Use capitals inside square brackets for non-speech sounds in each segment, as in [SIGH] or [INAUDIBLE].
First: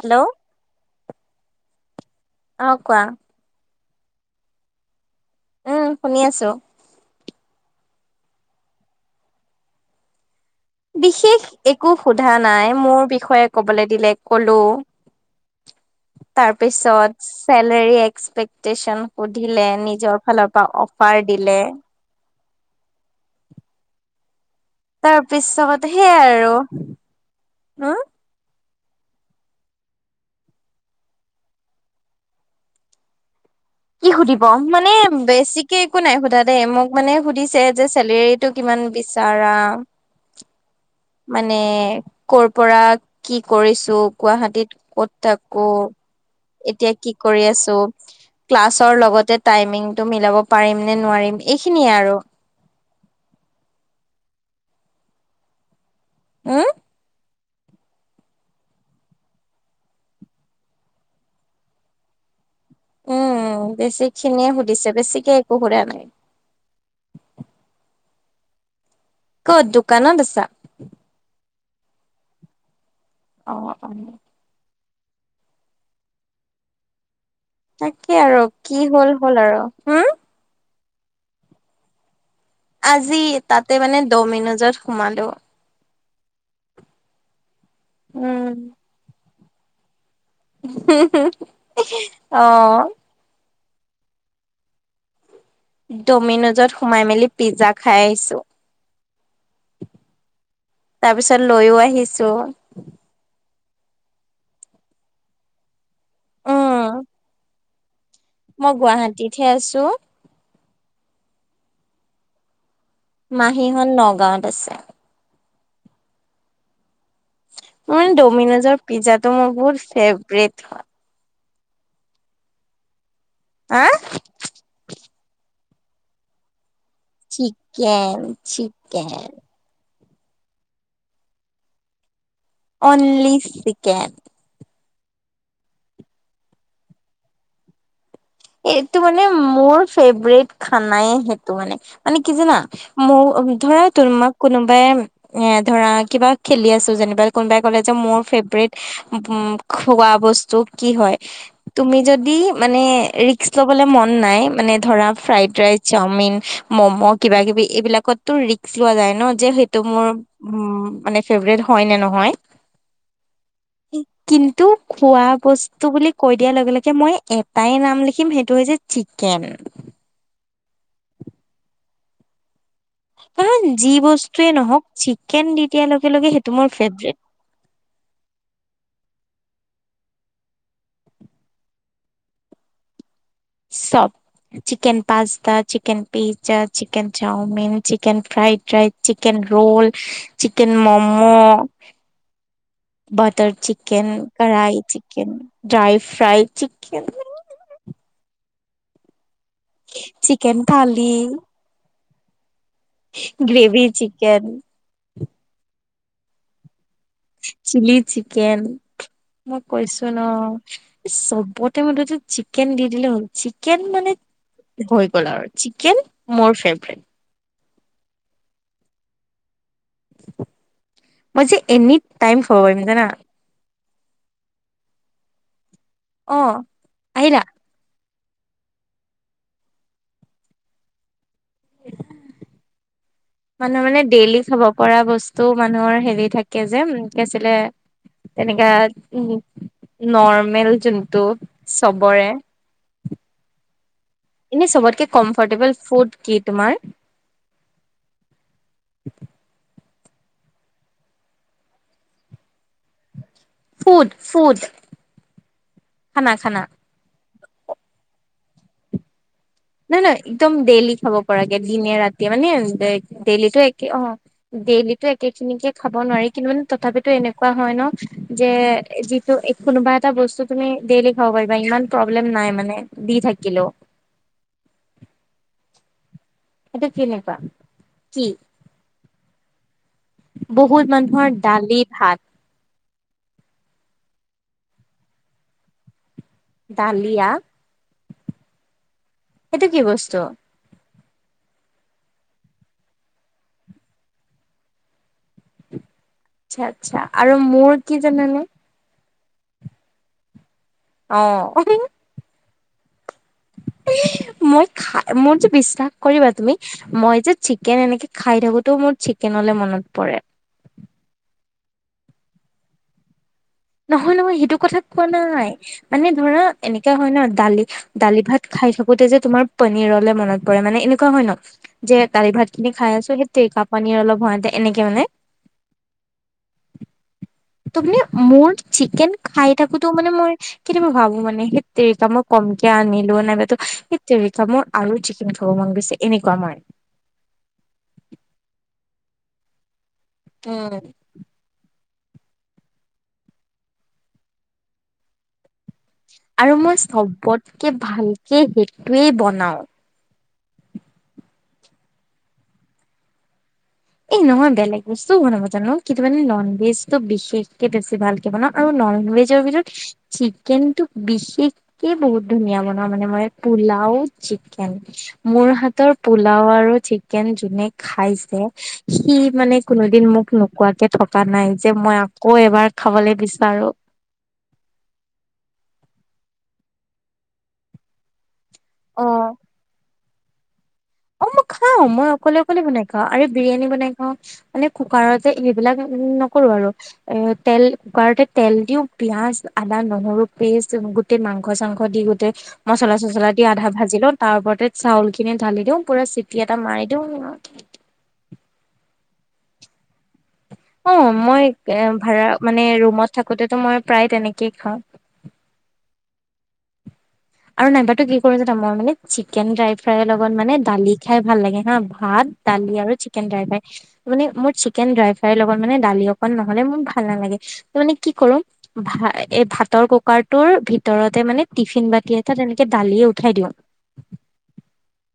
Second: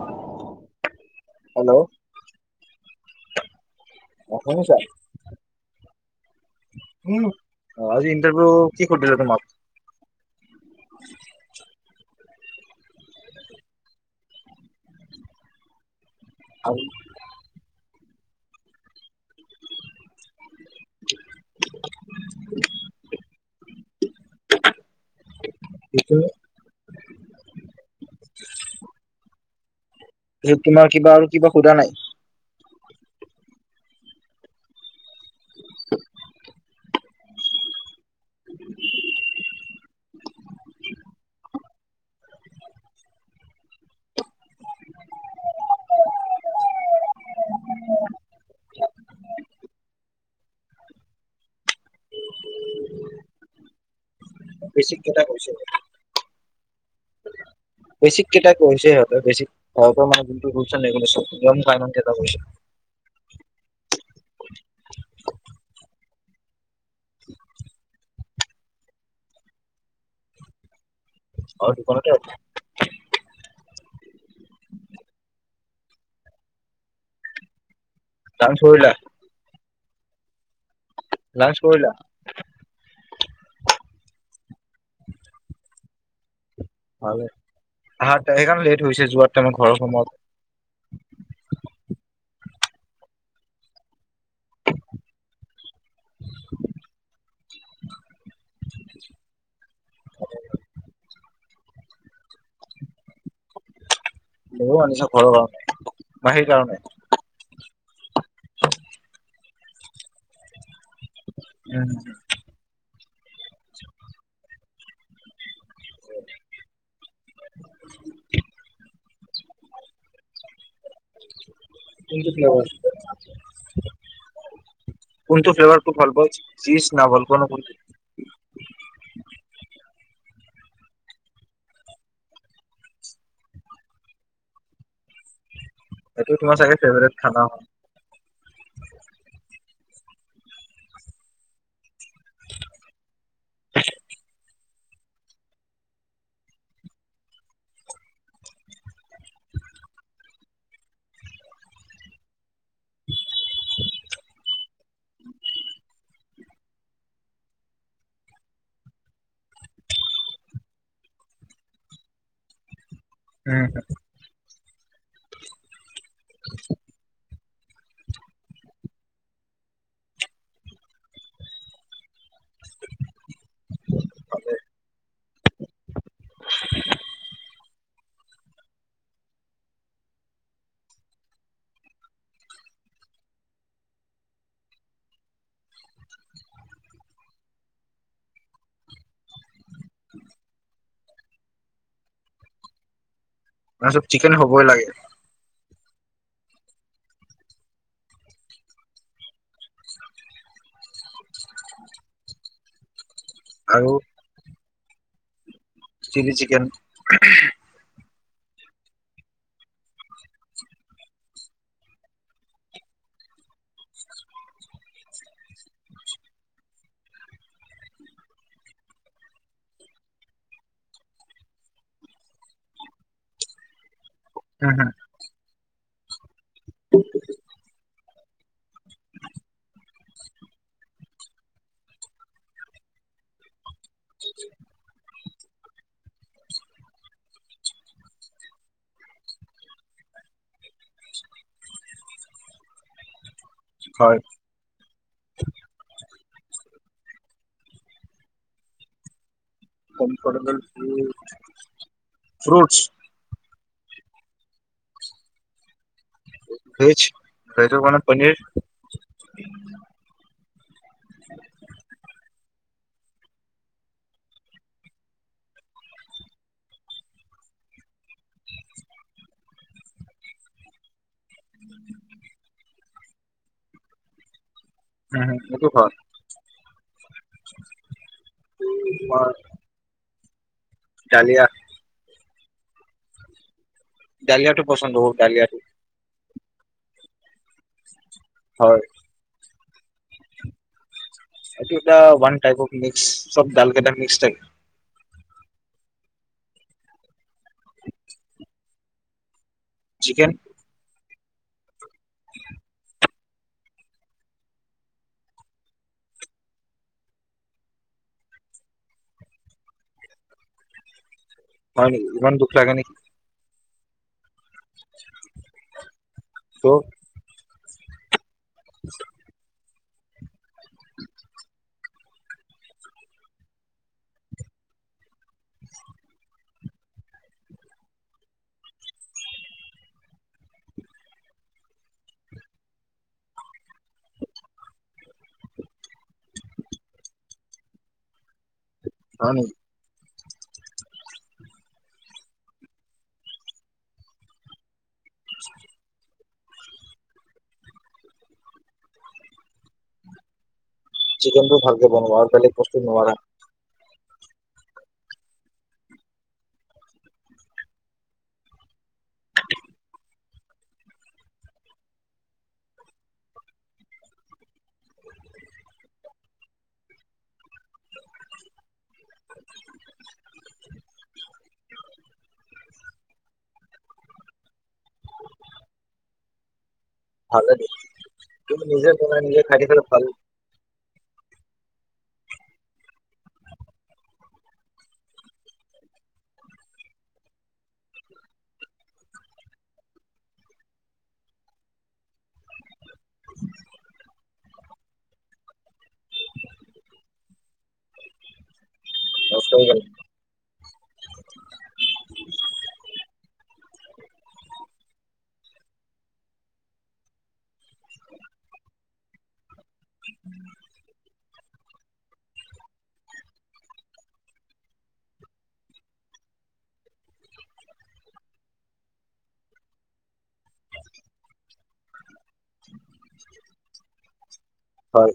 Hello hello অ কোৱা অ শুনিছা? উম শুনি আছো। উম আজি ইণ্টাৰভিউ কি সুধিলে তোমাক? বিশেষ একো সোধা নাই মোৰ বিষয়ে কবলে দিলে কলো [UNINTELLIGIBLE] আৰু তুমি তাৰপিছত চেলেৰী এক্সেপেকটেচন সুধিলে নিজৰ ইফালৰ পৰা অফাৰ দিলে। [UNINTELLIGIBLE] তাৰ পিছত সেইয়াই পিছত আৰু উম যে তোমাৰ কিবা আৰু কিবা সোধা নাই। কি সুধিব মানে বেছিকে একো নাই সোধা দেই মোক মানে সুধিছে যে চেলেৰীটো কিমান বিচাৰা মানে কৰপৰা কি কৰিছ গুৱাহাটীত ক'ত থাকো এতিয়া কি কৰি আছো? ক্লাছৰ লগতে টাইমিংটো মিলাব পাৰিম নে নোৱাৰিম এইখিনিয়ে আৰু বেছি কেইটা কৰিছগে উম বেচিক কেইটা কৰিছে সিহঁতে বেছিক সিহঁতৰ মানে নটো লেমুলেছন গম নাই ইমান কেইটা কৰিছে উম বেচিকখিনিয়ে সুধিছে বেছিকে একো সুধা নাই [UNINTELLIGIBLE] ক'ত দোকানত আছা? অ দোকানতে আছো। [UNINTELLIGIBLE] তাকে আৰু, লাঞ্চ কি কৰিলা? হ'ল হ'ল আৰু। হ? ম লাঞ্চ কৰিলা? আজি তাতে মানে দমিনোজত সোমালো। ভালে, আহাত উম গাড়ীখন লেট হৈছে যোৱাত তাইমত ঘৰত সময়ত। অ'। ডমিন'জত সোমাই মেলি পিজ্জা খাই আহিছো। তাৰপিছত লৈও আহিছো। লৈও আনিছা ঘৰৰ কাৰনে, মাহীৰ কাৰনে। উম মই গুৱাহাটীতহে আছো। উম। মাহীহত নগাঁৱত আছে। হয়। মোৰ মানে ডমিনোজৰ পিজ্জাটো মোৰ বহুত ফেভৰেট হয়। কোনটো ফেল্লেভাৰ? হা কোনটো ফ্লেভাৰ [UNINTELLIGIBLE] ভাল পাও [UNINTELLIGIBLE] উম। চিকেন। Only chicken. এইটো তোমাৰ চাগে ফেভাৰেট খানা হয়? এইটো মানে মোৰ ফেভৰেট খানাই সেইটো মানে, মানে কি জানা? মোৰ ধৰা তোমাক কোনোবাই এ ধৰা কিবা খেলি আছো যেনিবা, কোনোবাই ক'লে যে মোৰ ফেভৰেট উম, খোৱা বস্তু কি হয় তুমি যদি মানে ৰিক্ক ল'বলে মন নাই মানে ধৰা ফ্ৰাইড ৰাইচ, চাওমিন, মো'মো' কিবা কিবি এইবিলাকত তো ৰিস্ক লোৱা যাই ন' সেইটো মোৰ মানে ফেভৰেট হয়নে নহয়। [INAUDIBLE] উম। কিন্তু খোৱা বস্তু বুলি কৈ দিয়া লগে লগে মই এটাই নাম লি খিম সেইটো হৈছে চিকেন। [INAUDIBLE] কাৰণ যি বস্তুয়ে নহক চিকেন দি দিয়াৰ লগে লগে সেইটো মোৰ ফেভৰেট। চব। Chicken pasta, chicken pizza, chicken chow mein, chicken fried rice. Chicken roll, chicken momo, butter তাৰপিছত চিকেন হ'বই কাঢ়াই, লাগে chicken dry fry chicken chicken thali. Gravy আৰু chicken. Chilli chicken. Chilli chicken, মই কৈছো ন'। চবতে মোথতে চিকেন দি দিলে হল, চিকেন মানে ভয় কৰা, [UNINTELLIGIBLE] চিকেন মোৰ ফেভৰেট। মইজে এনি টাইম খৱা পাৰিম জানা? [UNINTELLIGIBLE] অ', আহিলা? মানুহৰ মানে ডেইলি খাব পৰা বস্তু মানুহৰ হেৰি থাকে যে কি আছিলে তেনেকা উ নৰ্মেল যোনটো চবৰে হয় এনে চবতকে কম্ফৰ্টেবল ফুড কি তোমাৰ comfortable food fruits food food খানা খানা ভেজ ভেজৰ কাৰনে পনীৰ নহয় নহয় একদম ডেইলি খাব পৰাকে দিনে ৰাতিয়ে মানে ডেইলিটো একে অ ডেইলিটো একে খিনিকে খাব নোৱাৰি কিন্তু তথাপিতো এনেকুৱা হয় ন যে ত' কোনোবা এটা বস্তু তুমি ডেইলি খাব পাৰিবা ইমান প্ৰব্লেম নাই মানে দি থাকিলেও নাই সেইটো কৰ এইটো কেনেকুৱা কি তোমাৰ বহুত মানুহৰ ডালিয়া দালি ভাত ডালিয়াটো পচন্দ কৰো ডালিয়াটো ডালিয়া হয় সেইটো কি বস্তু এইটো এটা ওৱানটাইপ অ মিক্স চব ডালকেইটা মিক্স থাকে আচ্ছা আচ্ছা আৰু মোৰ কি জানা নে চিকেন অ [UNINTELLIGIBLE] মই খা মোৰ তো বিশ্বাস কৰিবা তুমি মই যে চিকেন এনেকে খাই থাকোতেও মোৰ চিকেনলে মনত পৰে হয় নেকি ইমান দুখ লাগে নেকি নহয় নহয় সেইটো কথা কোৱা নাই মানে ধৰা ত' এনেকা হয় ন দালি দালি ভাত খাই থাকোতে যে তোমাৰ পনীৰলে মনত পৰে মানে এনেকুৱা হয় ন যে দালি ভাত খিনি খাই আছো সেইট তেৰিকা পনীৰ অলপ হোৱা হ'লে এনেকে মানে তুমি মানে মোৰ চিকেন খাই থাকোতো মানে মোৰ কিন্তু মই ভাবো মানে সেই তেৰিকা মই কমকে আনিলো নাইবাতো সেইতেৰিকা মোৰ আৰু চিকেন খাব মন গৈছে এনেকুৱা মই হয় নেকি উম [UNINTELLIGIBLE] [UNINTELLIGIBLE] আৰু মই চবতকে ভালকে সেইটোৱেই বনাও চিকেন টো ভালকে বনাব আৰু বেলেগ বস্তু নোৱাৰা এই নহয় বেলেগ বস্তুও বনাব জানো কিন্তু মানে নন ভেজ তো বিশেষকে বেছি ভালকে বনাওঁ। আৰু নন ভেজৰ ভিতৰত চিকেনটো বিশেষ কে বহুত ধুনীয়া বনাও মানে মই পোলাও, চিকেন। মোৰ হাতৰ পোলাও আৰু চিকেন যোনে খাইছে। সি মানে কোনোদিন মোক নোকোৱাকে থকা নাই যে মই আকৌ এবাৰ খাবলৈ বিচাৰো। ভালে দে, তুমি নিজে বনাই অ' নিজে খাই থাকিলে ভাল। অ', মই খাও, মই অকলে অকলে বনাই খাওঁ আৰু বিৰিয়ানী বনাই খাও। মানে কুকাৰতে এইবিলাক নকৰো আৰু। এ তেল কুকাৰতে তেল দিওঁ, পিয়াজ, আদা, নহৰু পেষ্ট গোটে মাংস চাংস দি গোটেই মচলা চচলা দি আধা ভাজি লওঁ, তাৰ ওপৰতে চাউলখিনি ঢালি দিওঁ পুৰা চিটি এটা মাৰি দিওঁ। কষ্ট হৈ গ'ল। অঁ, মই এ ভাড়া মানে ৰুমত থাকোতেটো মই প্ৰায় তেনেকেই খাওঁ। আৰু নাইবাতো কি কৰো জনা, মই মানে চিকেন ড্ৰাই ফ্ৰাই লগত মানে দালি খাই ভাল লাগে হা, ভাত, দালি আৰু চিকেন ড্ৰাই ফ্ৰাই। মানে মোৰ চিকেন ড্ৰাই ফ্ৰাই লগত মানে দালি অকন নহ'লে মোৰ ভাল নালাগে। মানে কি কৰো ভা এই ভাতৰ কুকাৰটোৰ ভিতৰতে মানে টিফিন বাতি এ টাত তেনেকে দালিয়ে উঠাই দিওঁ। হয়।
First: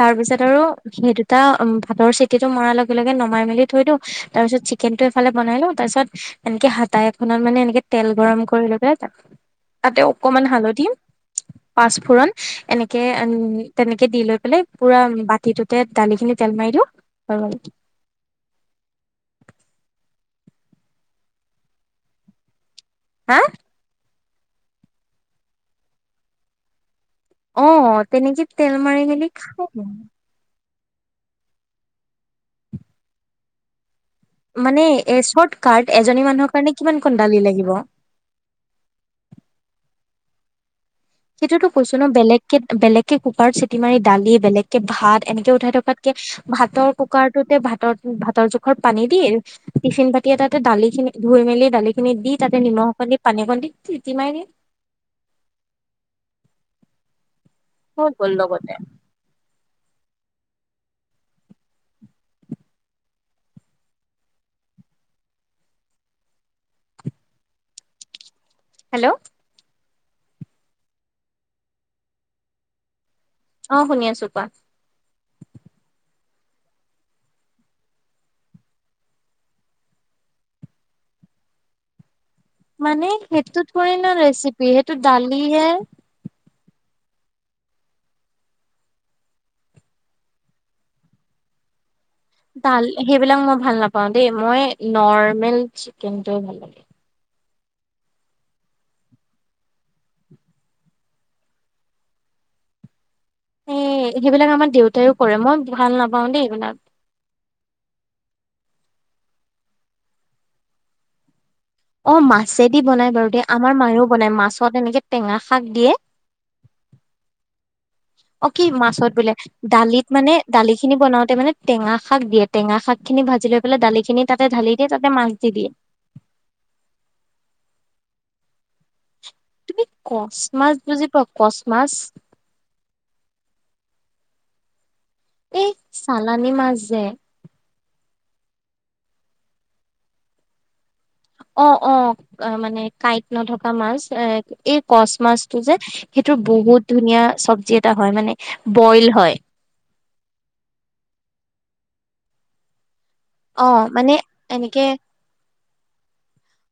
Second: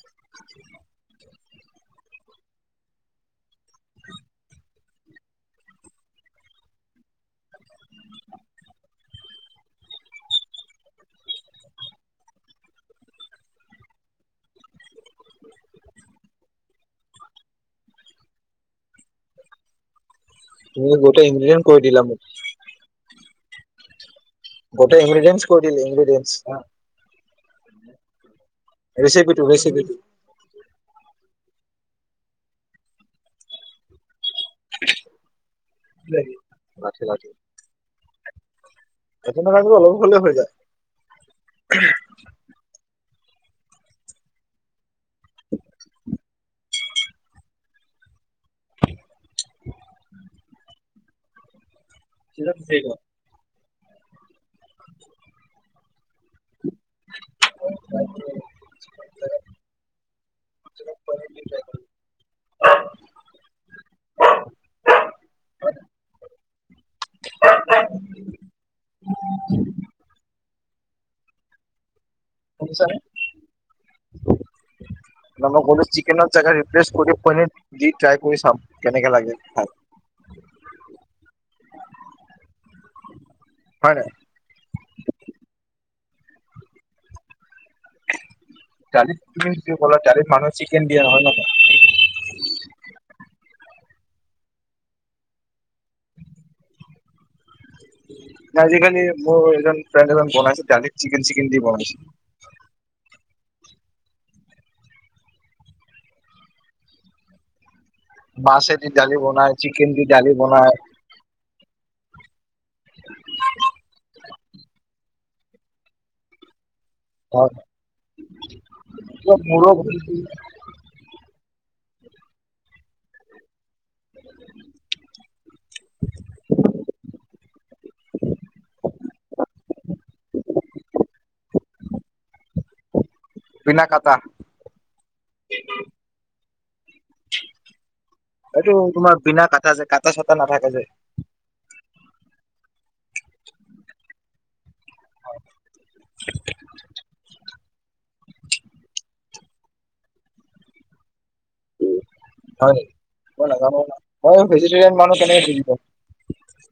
তাৰ পিছত আৰু সেই দুটা উম ভাতৰ চিতিটো মৰাৰ লগে লগে নমাই মেলি থৈ দিওঁ, তাৰপিছত চি কেনটো এফালে বনাই লওঁ, তাৰ পিছত এনেকে হাতা এখনত মানে এনেকে তেল গৰম কৰি লৈ পেলাই তাতে অকমান হালধি পাষ্টপুৰণ এনেকে, তেনেকে দি লৈ পেলাই পোৰা বাতিটোতে দালি খিনি তেল মাৰি দিওঁ হৈ গল। তুমি গোটেই ইঞ্জিনিয়াৰ কৰি দিলা মোক। হা। গোটে ইনভিদেন্সে কৰি ইনভিদেন্সে। অঁ, তেনেকে তেল মেলি ৰেচিপিটো খাই। ৰেচিপিটো মানে এ চৰ্ট কাট এজনী মানুহৰ কাৰণে কিমান কণ দালি লাগিব? এখনৰ কাৰণে অলপ হ'লে হৈ যায়। সেইটোতো কৈছো ন বেলেগকে, বেলেগকে কুকাৰত চিটি মাৰি, দালি বেলেগ কে ভাত এনেকে উঠাই থকাতকে ভাতৰ কুকাৰটোতে ভাতৰ ভাত হাতৰ জোখত পানী দি, টিফিন বাতি তাতে দালিখিনি ধুই মেলি দালিখিনি দি তাতে নিমখ যায় অকণ দি পানী অকণ দি, চিটি মাৰি [UNINTELLIGIBLE] হৈ গ'ল লগতে। শুনিছানে? [INAUDIBLE] [INAUDIBLE] [UNINTELLIGIBLE] শুনিছা নে? অঁ শুনি আছো কোৱা। না মই কলো চিকেনৰ জগৰ ৰেফ্ৰেছ কৰি পানীত দি ট্ৰাই কৰি চাম কেনেকে লাগে খাই। মানে সেইটোত হয় থৰিণ নাই? ৰেচিপি, সেইটো দালি হে। দালিত তুমি যিটো ক'লা দালিত মানুহ চিকেন দিয়া নহয় ন। দাল সেইবিলাক মই ভাল নাপাওঁ দেই, মই নৰ্মেল চিকেনটোয়ে ভাল লাগে। আজি খালি মোৰ এজন ফ্ৰেণ্ড এজন বনাইছে দালি চিকেন চিকেন দি বনাইছে। এ সেইবিলাক আমাৰ দেউতায়ো কৰে, মই ভাল নাপাওঁ দেই এইবিলাক। মাছে দি দালি বনায়, চিকেন দি দালি বনায়। অঁ', মাছ দি বনাই বাৰু দে, আমাৰ মায়েও বনাই মাছত এনেকৈ টেঙা শাক দিয়ে। হয়। অ, কি মাছত বোলে, দালিত মানে দালি খিনি বনাওঁতে মানে টেঙা শাক দিয়ে, টেঙা শাক খিনি ভাজি লৈ পেলাই দালি খিনি তাতে ঢালি দিয়ে, তাতে মাছ দি দিয়ে। [UNINTELLIGIBLE] তুমি কচ মাছ বুজি পোৱা, কচ মাছ? বিনা কটা। এই চালানি মাছ যে। এইটো তোমাৰ বিনা কাটা যে, কটা চাটা নাথাকে যে। অ', অ', মানে কাইটে নথকা মাছ এই কচ মাছটো যে। সেইটো বহুত ধুনীয়া ছাবজি এটা হয়, মানে বইল হয়। হয় নেকি, মই অ', নাজানোঁ না, মানে মই এনেকে ভেজিটেৰিয়ান মানুহ কেনেকৈ বুজি পাম।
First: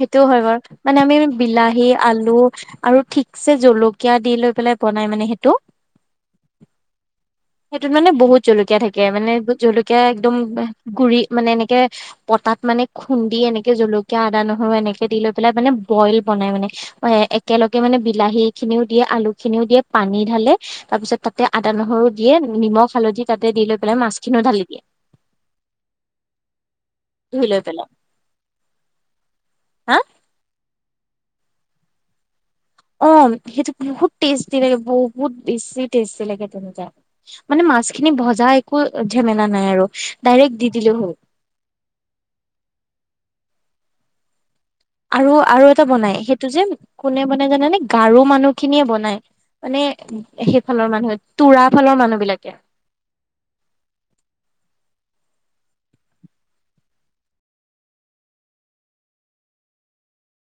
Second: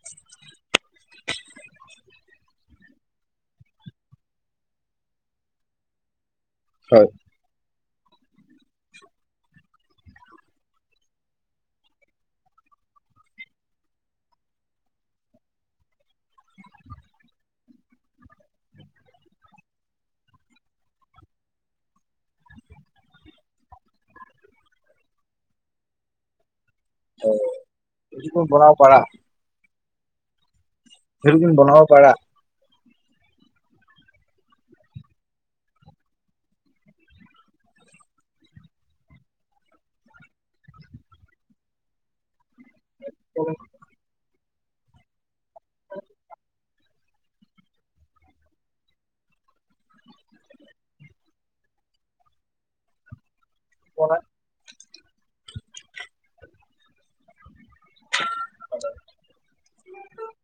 সেইটোও হয় বাৰু, মানে আমি বিলাহী আলু আৰু থিকচে জলকীয়া দি লৈ পেলাই বনাই মানে সেইটো। হয়। সেইটোত মানে বহুত জলকীয়া থাকে, মানে জলকীয়া একদম গুৰি মানে এনেকে পটাত মানে খোন্দি এনেকৈ জলকীয়া আদা নোহোৱাকৈ এনেকৈ দি লৈ পেলাই, মানে বইল বনাই মানে। এই একেলগে মানে বিলাহীখিনিও দিয়ে, আলুখিনিও দিয়ে, পানী ঢালে তাৰপিছত তাতে আদা নহৰু দিয়ে নিমখ হালধি তাতে দি লৈ পেলাই মাছখিনি ও ঢালি দিয়ে। ধুই লৈ পেলাই, এইটো তুমি বনাব পাৰা, হা? সেইটো তুমি বনাব পাৰা। অ', সেইটো বহুত টেষ্টি লাগে, বহুত বেছি টেষ্টি লাগে তেনেকুৱা। মানে মাছখিনি ভজা একো ঝামেলা নাই আৰু ডাইৰেক্ট দি দিলে হ'ল। উম। আৰু আৰু এটা বনাই, সেইটো যে কোনে বনাই জানা নে, গাৰু মানুহখিনিয়েই বনাই। মানে সেইফালৰ মানুহে, তোৰ ফালৰ মানুহবিলাকে। [UNINTELLIGIBLE] [UNINTELLIGIBLE]